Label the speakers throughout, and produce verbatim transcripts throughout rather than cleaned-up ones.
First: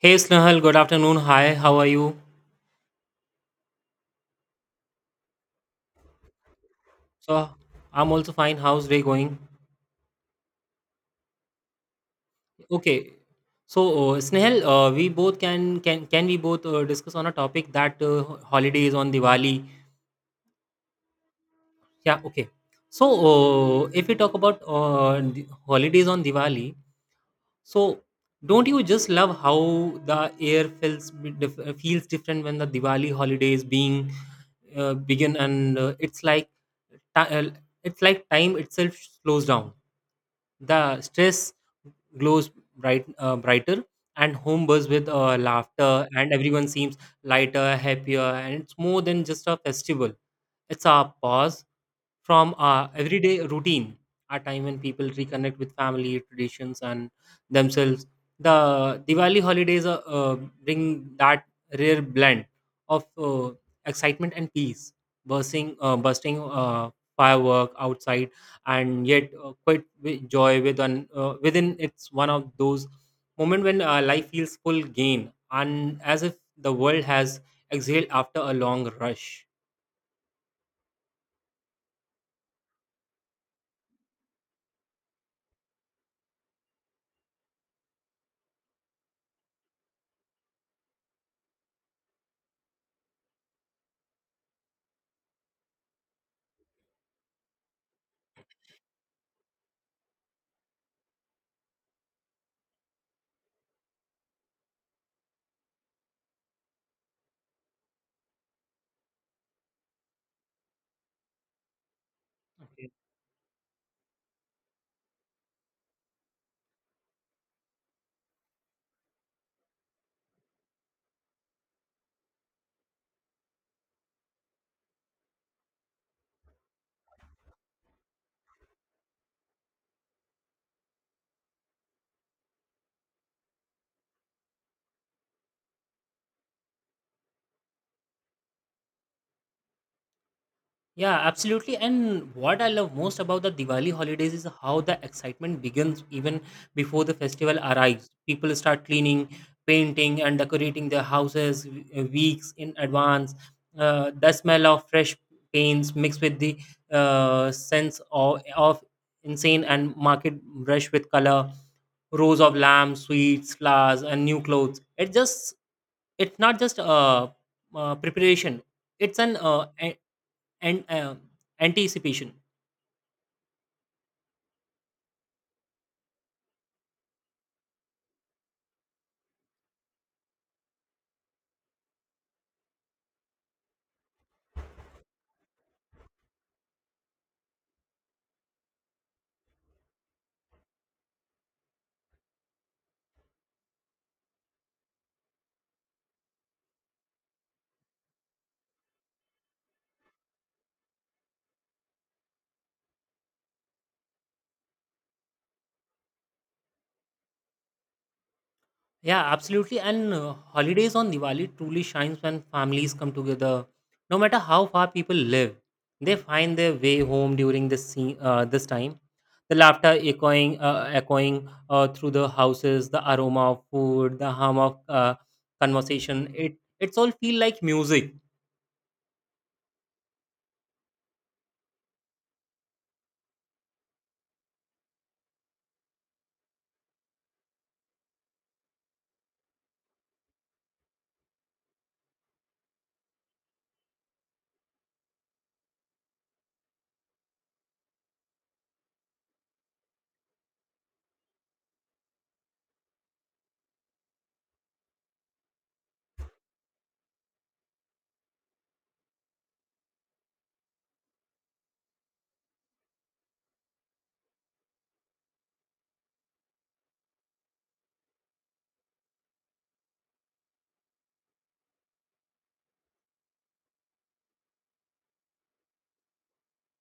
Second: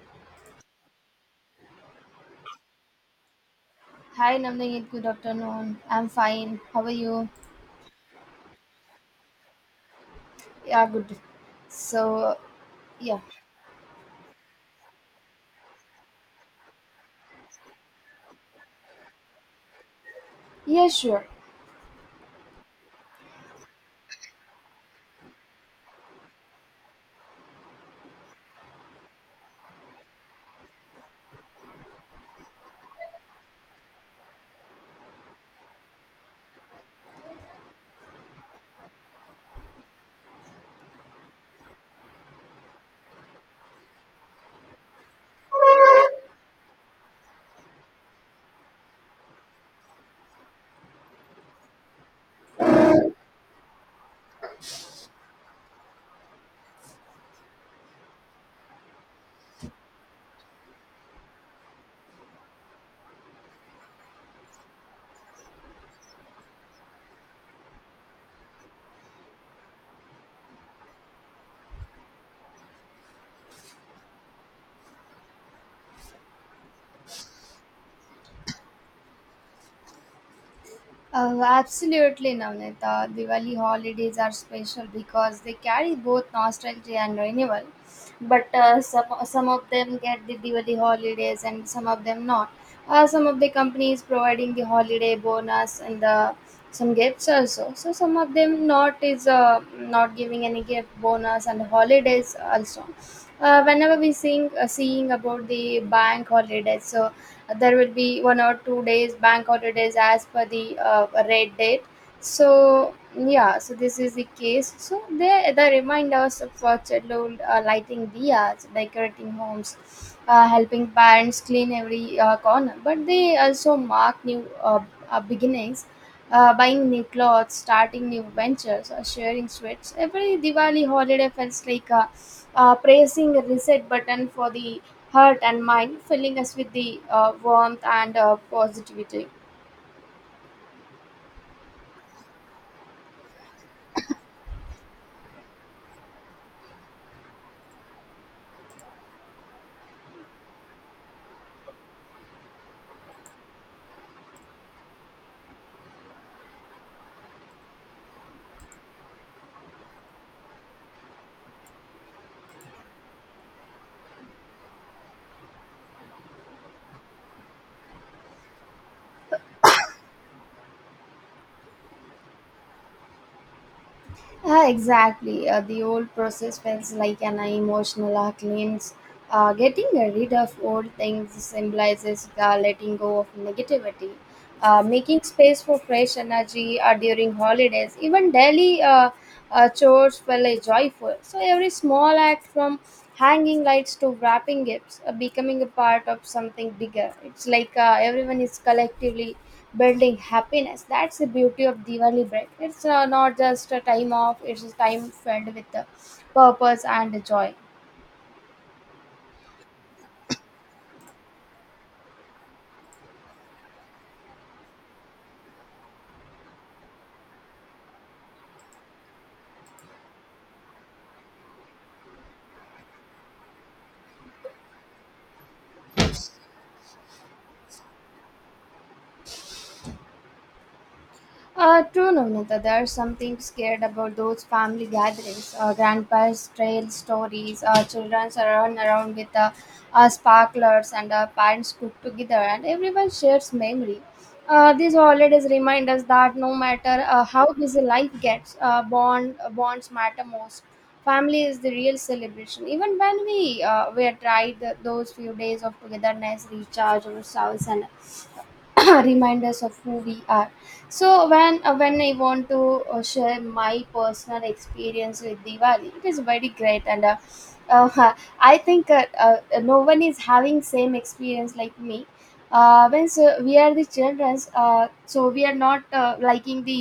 Speaker 1: Hey Snehal, good afternoon. Hi, how are you?
Speaker 2: Hi, Namdeep. Good afternoon. I'm fine. How are you?
Speaker 1: So, I'm also fine. How's day going?
Speaker 2: Yeah, good. So,
Speaker 1: Okay.
Speaker 2: yeah.
Speaker 1: So, uh, Snehal, uh, we both can can can we both uh, discuss on a topic that uh, holidays on Diwali?
Speaker 2: Yeah, sure.
Speaker 1: Yeah, okay. So, uh, if we talk about uh, the holidays on Diwali, so don't you just love how the air feels bi- dif- uh, feels different when the Diwali holidays being uh, begin, and uh, it's like ti- uh, it's like time itself slows down. The stress glows bright, uh, brighter, and home buzz with uh, laughter, and everyone seems lighter, happier, and it's more than just a festival. It's a pause from our everyday routine, a time when people reconnect with family, traditions, and themselves. The Diwali holidays uh, uh, bring that rare blend of uh, excitement and peace, bursting, uh, bursting uh, firework outside, and yet uh, quite with joy with an, uh, within. It's one of those moment when uh, life feels full gain, and as if the world has exhaled after a long rush.
Speaker 2: Uh, absolutely, Navnita. Diwali holidays are special because they carry both nostalgia and renewal. But uh, some, some of them get the Diwali holidays and some of them not. Uh, some of the companies providing the holiday bonus and the some gifts also. So some of them not is uh, not giving any gift bonus and holidays also. Uh, whenever we sing uh, seeing about the bank holidays, so there will be one or two days bank holidays as per the uh, red date. So yeah, so this is the case, so they they remind us of uh, childhood, uh, lighting diyas, decorating homes, uh, helping parents clean every uh, corner, but they also mark new uh, uh, beginnings, uh, buying new clothes, starting new ventures, or sharing sweets. Every Diwali holiday feels like uh, uh, pressing a reset button for the heart and mind, filling us with the uh, warmth and uh, positivity.
Speaker 1: Yeah, absolutely. And what I love most about the Diwali holidays is how the excitement begins even before the festival arrives. People start cleaning, painting, and decorating their houses w- uh, weeks in advance. Uh, the smell of fresh paints mixed with the uh, sense of, of insane and market rush with color, rows of lamps, sweets, flowers, and new clothes. It just it's not just uh, uh, preparation. It's an uh, e- and uh, anticipation.
Speaker 2: Uh, exactly. Uh, the old process feels like an emotional uh, cleanse. Uh, getting rid of old things symbolizes the letting go of negativity. Uh, making space for fresh energy uh, during holidays, even daily uh, uh, chores feel uh, joyful. So every small act, from hanging lights to wrapping gifts, uh, becoming a part of something bigger. It's like uh, everyone is collectively building happiness. That's the beauty of Diwali break. It's uh, not just a time off, it's a time filled with the purpose and joy.
Speaker 1: Yeah, absolutely. And uh, holidays on Diwali truly shines when families come together, no matter how far people live. They find their way home during this se- uh, this time. The laughter echoing uh, echoing uh, through the houses, the aroma of food, the hum of uh, conversation. It it's all feel like music.
Speaker 2: Uh, true, Navnita. There's something scared about those family gatherings. Uh, grandpa's trail stories, uh, children's run around with uh, uh, sparklers, and uh, parents cook together, and everyone shares memory. Uh, these holidays remind us that no matter uh, how busy life gets, uh, bond bonds matter most. Family is the real celebration. Even when we uh, we tried th- those few days of togetherness, recharge ourselves, and reminders of who we are. So when uh, when I want to uh, share my personal experience with Diwali, it is very great, and uh, uh, I think uh, uh, no one is having same experience like me. Uh, when, so we are the children, uh, so we are not uh, liking the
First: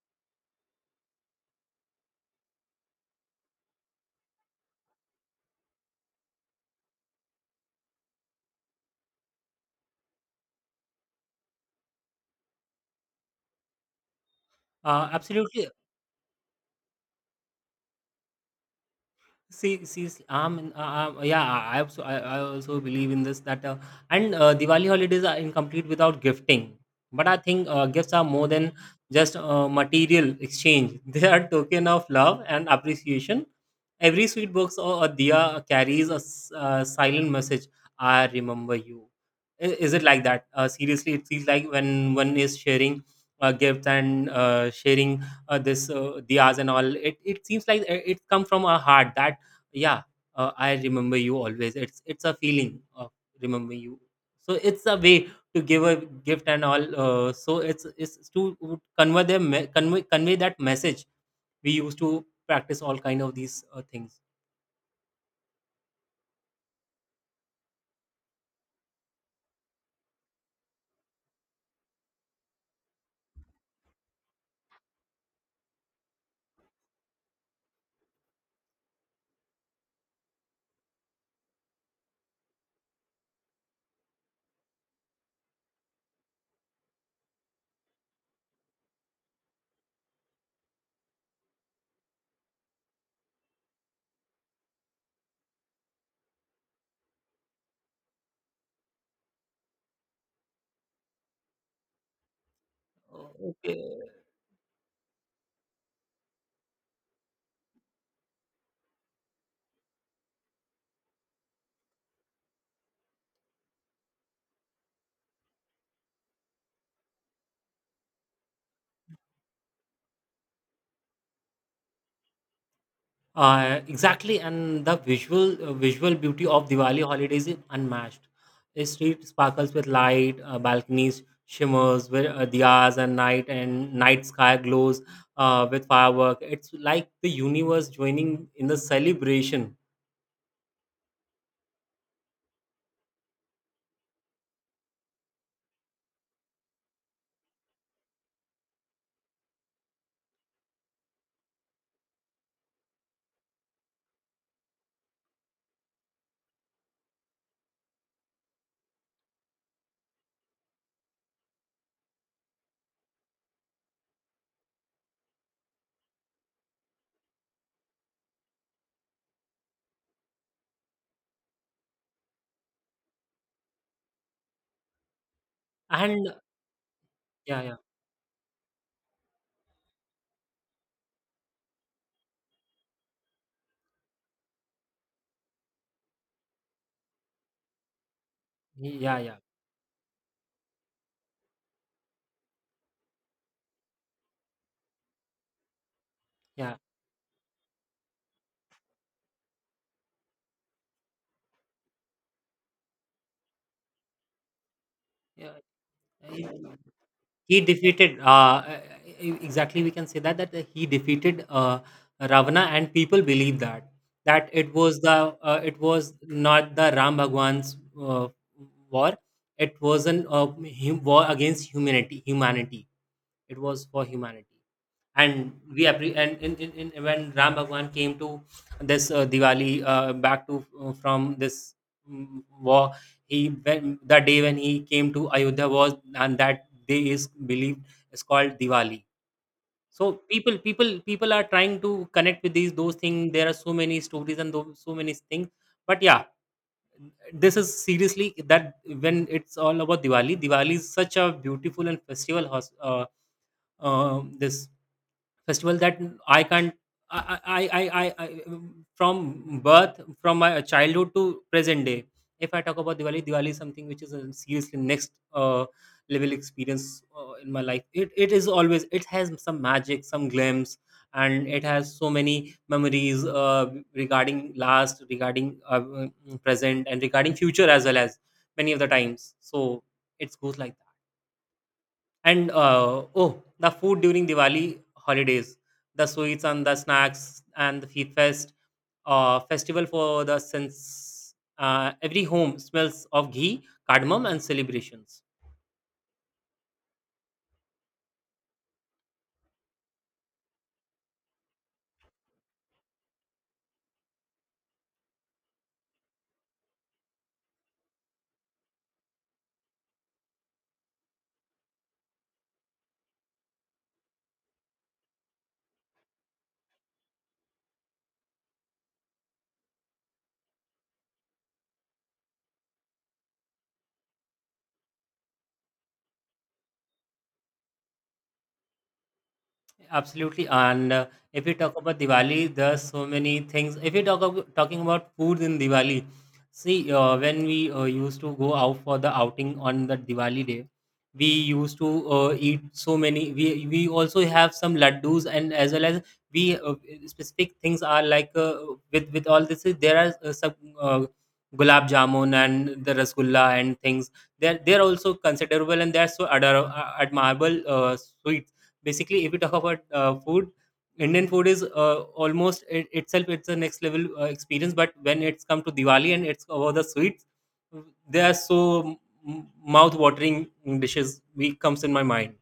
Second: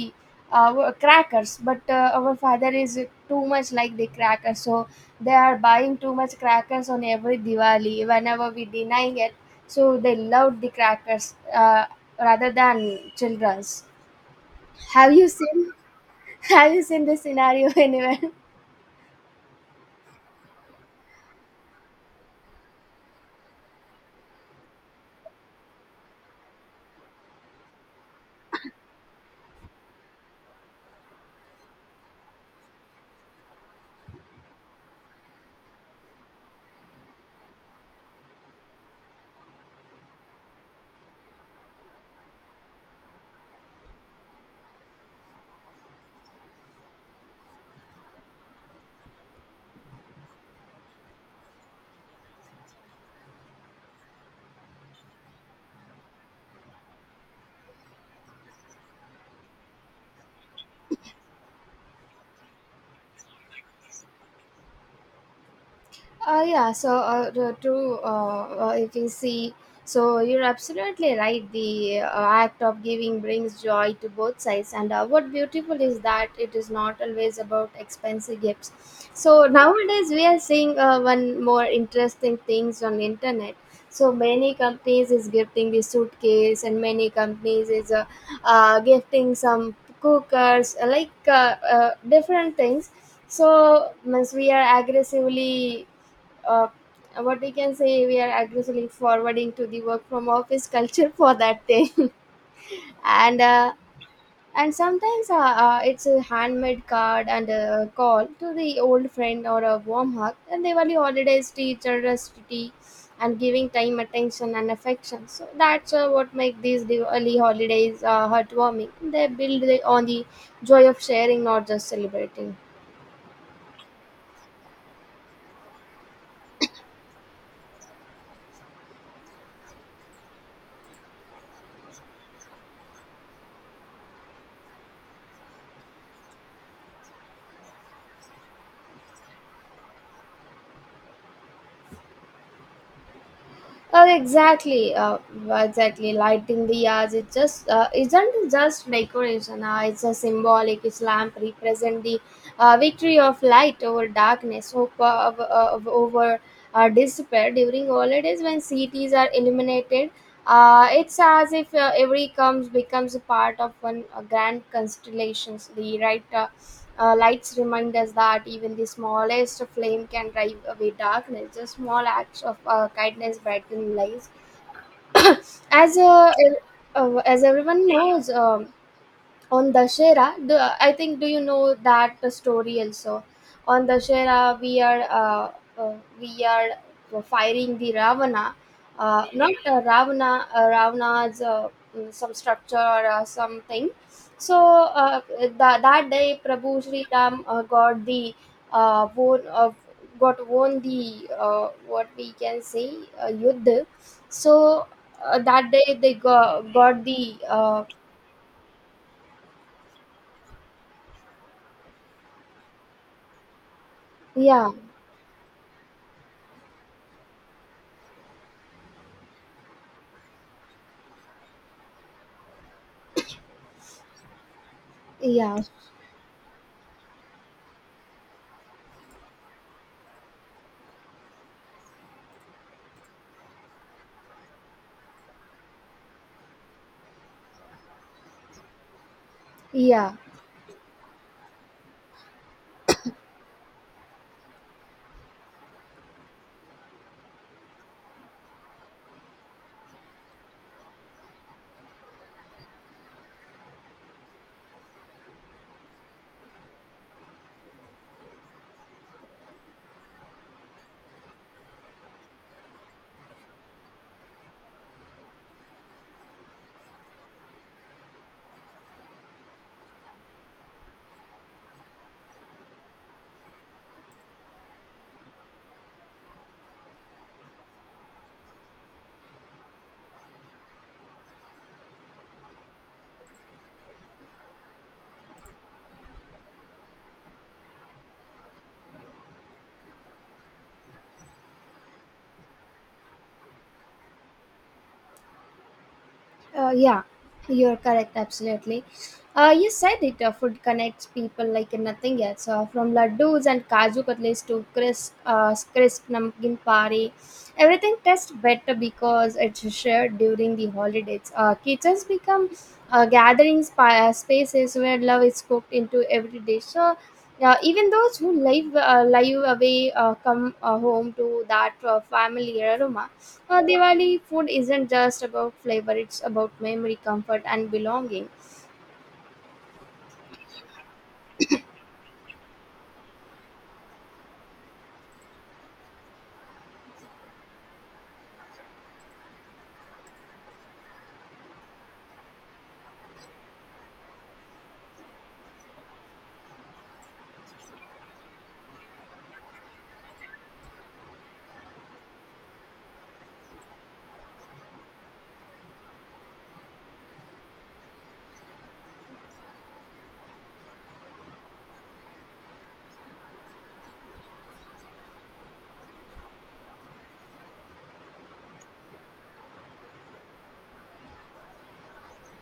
Speaker 2: uh, crackers, but uh, our father is too much like the crackers, so they are buying too much crackers on every Diwali whenever we denying it. So they loved the crackers uh, rather than children's.
Speaker 1: uh,
Speaker 2: Have you
Speaker 1: Absolutely.
Speaker 2: seen? Have you seen this scenario anywhere?
Speaker 1: See, see, s- um, and, uh, uh, yeah, I I also, I, I also believe in this that, uh, and uh, Diwali holidays are incomplete without gifting. But I think uh, gifts are more than just uh, material exchange. They are token of love and appreciation. Every sweet box or a diya carries a s- uh, silent message. I remember you. I- Is it like that? Uh, seriously, it feels like when one is sharing uh, gifts and uh, sharing uh, this uh, diyas and all, it, it seems like it, it comes from our heart. That, yeah, uh, I remember you always. It's it's a feeling of remember you. So it's a way to give a gift and all. Uh, so it's it's to convey them convey convey that message. We used to practice all kind of these uh, things.
Speaker 2: Uh, yeah, so uh, to, to, uh, uh, if you see, so you're absolutely right. The uh, act of giving brings joy to both sides, and uh, what beautiful is that it is not always about expensive gifts. So nowadays we are seeing uh, one more interesting things on internet. So many companies is gifting the suitcase, and many companies is uh, uh, gifting some cookers, like uh, uh, different things. So means we are aggressively uh, what we can say, we are aggressively forwarding to the work from office culture for that thing
Speaker 1: Oh,
Speaker 2: and uh,
Speaker 1: okay.
Speaker 2: and sometimes uh, uh, it's a handmade card and a call to the old friend or a warm hug, and they holidays to each other's tea, and giving time, attention and affection. So that's uh, what make these Diwali holidays uh, heartwarming. They build on the joy of sharing, not just celebrating.
Speaker 1: Uh, exactly, and the visual uh, visual beauty of Diwali holidays is unmatched. The street sparkles with light, uh, balconies shimmers, with uh, diyas and night, and night sky glows uh, with firework. It's like the universe joining in the celebration.
Speaker 2: Oh, exactly, uh, exactly. Lighting the yards, it just uh, isn't just decoration. Uh, it's a symbolic. Its lamp represent the uh, victory of light over darkness, hope of, of, over uh, despair. During holidays, when cities are illuminated, uh, it's as if uh, every comes becomes a part of one uh, grand constellations. The right uh, uh, lights remind us that even the smallest flame can drive away darkness. The small acts of uh, kindness brighten lives. As
Speaker 1: And
Speaker 2: uh, el- uh, as
Speaker 1: yeah, yeah,
Speaker 2: everyone knows, um, on Dashera, do, I think do you know that story also? On Dashera, we are uh, uh, we are firing the Ravana,
Speaker 1: yeah,
Speaker 2: uh,
Speaker 1: yeah.
Speaker 2: not uh, Ravana, uh, Ravana's uh, mm, some structure or uh, something. So uh, that that day,
Speaker 1: Yeah.
Speaker 2: Prabhu Sri Ram uh, got the uh, won, uh, got won the uh, what we can say uh, Yuddha. So uh, that day they
Speaker 1: Yeah.
Speaker 2: got, got the
Speaker 1: He
Speaker 2: uh,
Speaker 1: defeated uh, e- e, Exactly. We can say that that he defeated uh, Ravana, and people believe that that
Speaker 2: yeah,
Speaker 1: it was the uh, it was not the Ram Bhagwan's uh, war. It was an uh, hu- war against humanity. Humanity, it was for humanity. and
Speaker 2: yeah.
Speaker 1: we appre- and in, in, in when Ram Bhagwan came to this uh, Diwali uh, back to, uh, from this mm, war. He, when the day when he came to Ayodhya was, and that day is believed is called Diwali. So
Speaker 2: Yeah,
Speaker 1: people people people are trying to connect with these those things. There are so many stories and those, so many things. But yeah, this is seriously that, when it's all about Diwali. Diwali is such a beautiful and festival hos- uh, uh, this festival that I can't. I, I, I, I, I from birth, from my childhood to present day. If I talk about Diwali, Diwali is something which is a seriously next uh, level experience uh, in my life. It, it is always, it has some magic, some glimpse, and it has so many memories uh, regarding last, regarding uh, uh, present, and regarding future as well as many of the times. So it goes like that. And uh, oh, the food during Diwali holidays, the sweets and the snacks and the feet fest, uh, festival for the sense. Uh, every home smells of ghee, cardamom, and celebrations.
Speaker 2: uh, yeah, you're correct, absolutely. Uh, you said it, uh, food connects people like nothing else. Uh, from laddus and kaju katlis to crisp, uh, crisp namkeen pari, everything tastes better because it's shared during the holidays. Uh, kitchens become uh, gathering spa- uh, spaces where love is cooked into every dish. So, uh, even those who live uh, live away uh, come uh, home to that uh, familiar aroma. Uh, Diwali food isn't just about flavor, it's about memory, comfort, and belonging.
Speaker 1: Absolutely. And uh, if we talk about Diwali, there's so many things. If we talk about talking about food in Diwali, see, uh, when we uh, used to go out for the outing on the Diwali day, we used to uh, eat so many. We we also have some laddus, and as well as we uh, specific things are like uh, with with all this. There are uh, some uh, gulab jamun and the rasgulla and things. They're they're also considerable, and they're so ador- admirable uh, sweets. Basically, if you talk about uh, food, Indian food is uh, almost it, itself it's a next level uh, experience, but when it's come to Diwali and it's about the sweets, they are so mouth watering dishes we comes in my mind.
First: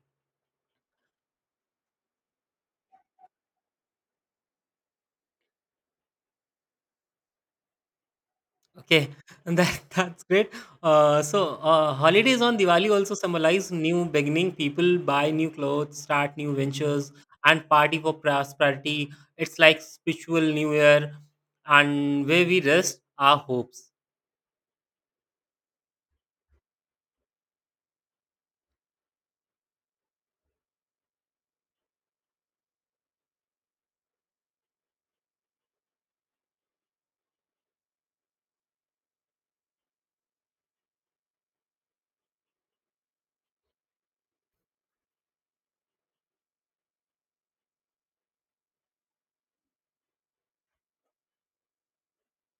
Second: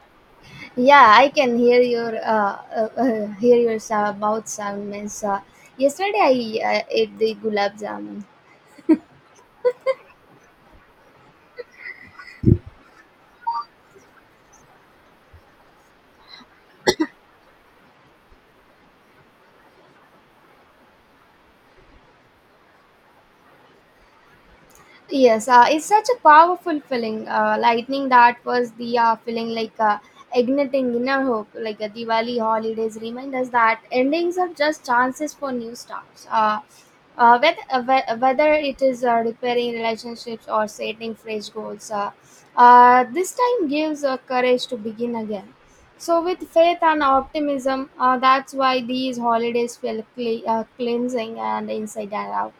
Speaker 2: Yeah, I can hear your uh, uh, uh, hear your sa- mouth sound. Means, Uh, yesterday I uh, ate the gulab jamun.
Speaker 1: Okay, and that that's great. uh, so uh, Holidays on Diwali also symbolize new beginning. People buy new clothes, start new ventures, and party for prosperity. It's like spiritual new year, and where we rest our hopes.
Speaker 2: Yes, uh, it's such a powerful feeling. Uh, lightning that was the uh, feeling like uh, igniting inner hope. Like uh, Diwali holidays remind us that endings are just chances for new starts. Uh, uh, whether, uh, whe- whether it is uh, repairing relationships or setting fresh goals, uh, uh, this time gives uh, courage to begin again. So, with faith and optimism, uh, that's why these holidays feel cle- uh, cleansing and inside and out.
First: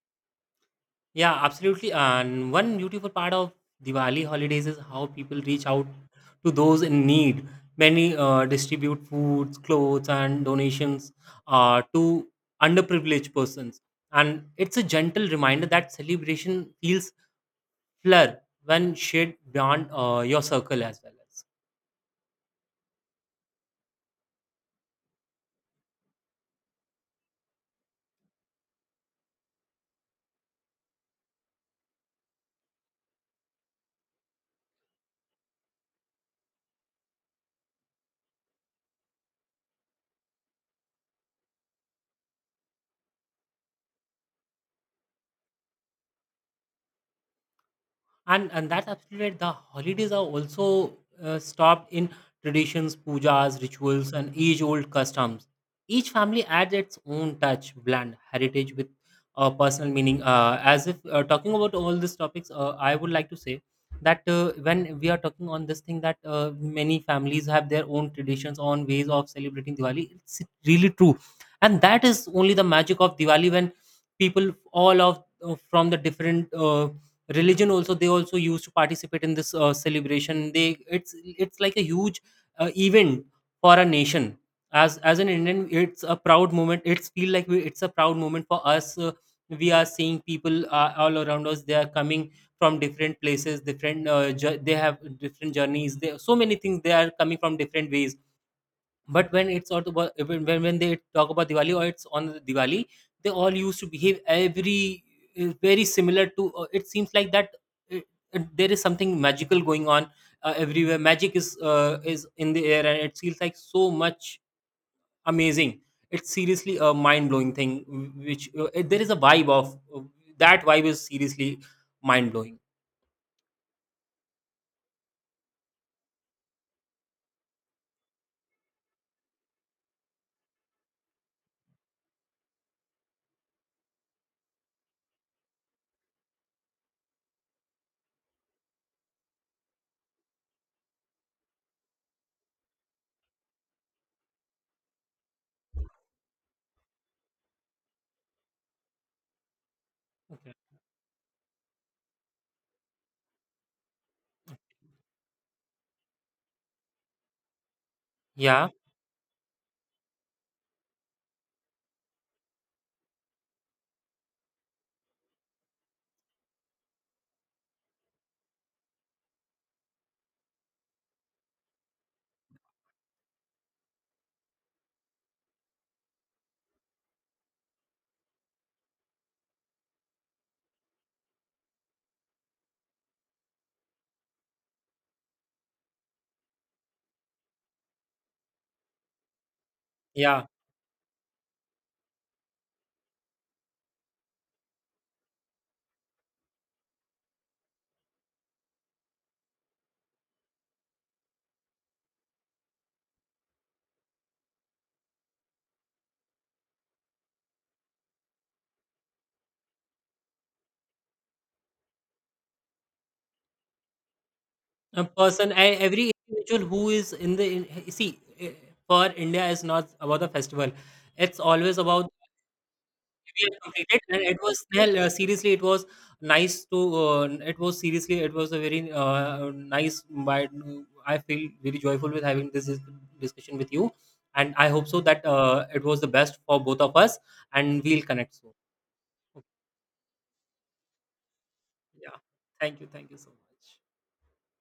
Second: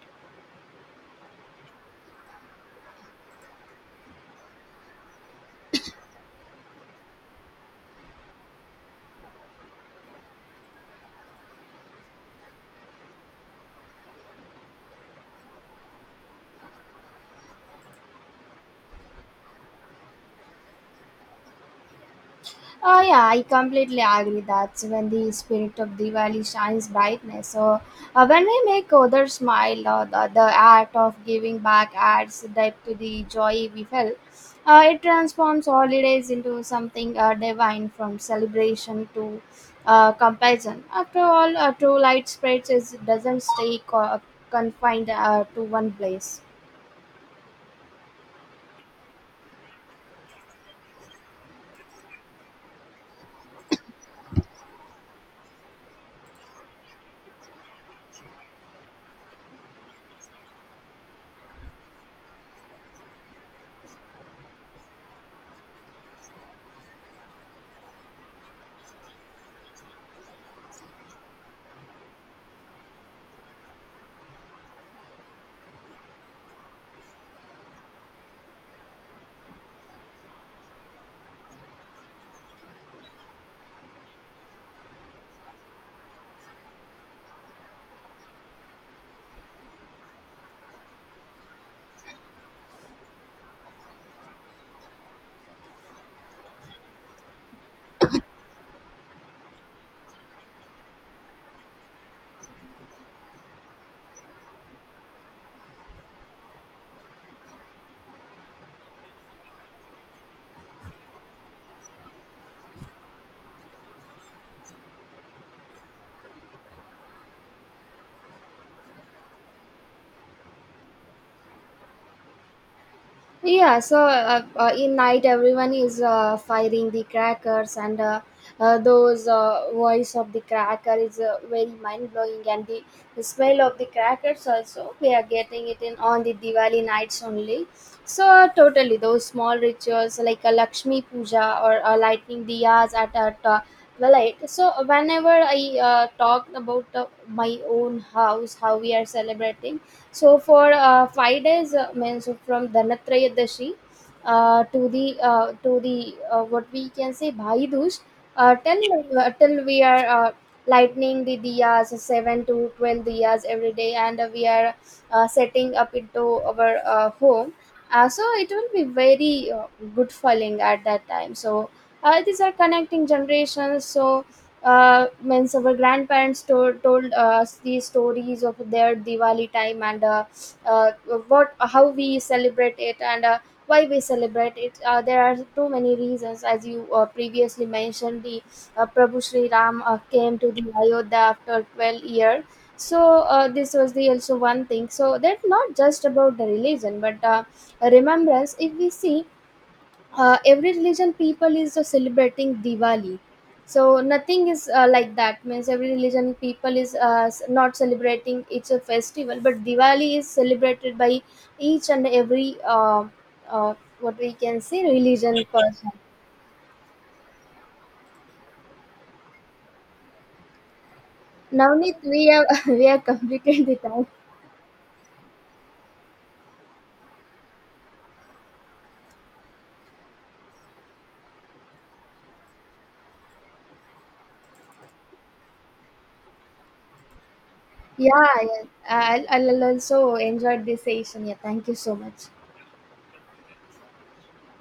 Speaker 1: Yeah, absolutely. And one beautiful part of Diwali holidays is how people reach out to those in need. Many uh, distribute foods, clothes, and donations uh, to underprivileged persons. And it's a gentle reminder that celebration feels fuller when shared beyond uh, your circle as well.
Speaker 2: Oh yeah, I completely agree that when the spirit of Diwali shines brightness. So uh, when we make others smile, or the, the act of giving back adds depth to the joy we felt. Uh, it transforms holidays into something uh, divine, from celebration to uh, compassion. After all, a true light spreads is, doesn't stay co- confined uh, to one place.
Speaker 1: and and that's absolutely right. The holidays are also uh, stopped in traditions, pujas, rituals, and age-old customs. Each family adds its own touch, blend heritage with uh, personal meaning. Uh, as if uh, talking about all these topics, uh, I would like to say that uh, when we are talking on this thing, that uh, many families have their own traditions, own ways of celebrating Diwali. It's really true, and that is only the magic of Diwali, when people all of uh, from the different uh, religion also, they also used to participate in this uh, celebration. They it's it's like a huge uh, event for a nation. As as an Indian, it's a proud moment. It's feel like we, it's a proud moment for us. Uh, we are seeing people uh, all around us. They are coming from different places, different uh, jour- they have different journeys. They, so many things, they are coming from different ways. But when it's all about, when when when they talk about Diwali or it's on the Diwali, they all used to behave every uh, very similar to. Uh, it seems like that uh, uh, there is something magical going on uh, everywhere. Magic is uh, is in the air, and it feels like so much amazing. It's seriously a mind blowing thing. W- Which uh, it- there is a vibe of uh, that vibe is seriously mind blowing.
Speaker 2: Yeah, so uh, uh, in night everyone is uh, firing the crackers, and uh, uh, those uh, voice of the cracker is uh, very mind blowing, and the, the smell of the crackers also we are getting it in on the Diwali nights only. So uh, totally those small rituals like a Lakshmi puja or uh, lighting diyas at at uh, the light. So whenever I uh, talk about uh, my own house, how we are celebrating, so
Speaker 1: Okay.
Speaker 2: for uh, five days, uh, means from Dhanathrayadashi uh, to the uh, to the uh, what we can say Bhai Dooj, uh,
Speaker 1: Yeah,
Speaker 2: till uh, till we are uh, lightning the diyas seven to twelve diyas every day, and uh, we are uh, setting up into our uh, home. Uh, so it will be very uh, good feeling at that time. So uh, these are connecting generations. So uh, means our grandparents to- told us these stories of their Diwali time, and uh, uh, what how we celebrate it, and uh, why we celebrate it. Uh, there are too many reasons, as you uh, previously mentioned. The uh, Prabhu Sri Ram uh, came
Speaker 1: yeah.
Speaker 2: to the Ayodhya after twelve years. So uh, this was the also one thing. So that's not just about the religion, but uh, remembrance. If we see, uh, every religion people is uh, celebrating Diwali. So nothing is uh, like that, means every religion people is uh, s- not celebrating it's a festival, but Diwali is celebrated by each and every uh, uh, what we can say
Speaker 1: A
Speaker 2: religion
Speaker 1: person, e-
Speaker 2: person.
Speaker 1: every individual who is in the in, see eh, for India, is not about the festival. It's always
Speaker 2: Navneet,
Speaker 1: about,
Speaker 2: we have we have
Speaker 1: we
Speaker 2: completed
Speaker 1: have
Speaker 2: the
Speaker 1: completed,
Speaker 2: time.
Speaker 1: and it was hell, uh, seriously. It was nice to uh, it was seriously It was a very uh, nice. But I feel very joyful with having this dis- discussion with you, and I hope so that uh, it was the best for both of us, and we'll
Speaker 2: Yeah,
Speaker 1: connect soon.
Speaker 2: yeah. I'll,
Speaker 1: Okay.
Speaker 2: I'll also enjoy this session. Yeah, thank you so
Speaker 1: Yeah,
Speaker 2: much.
Speaker 1: thank you, thank you so much.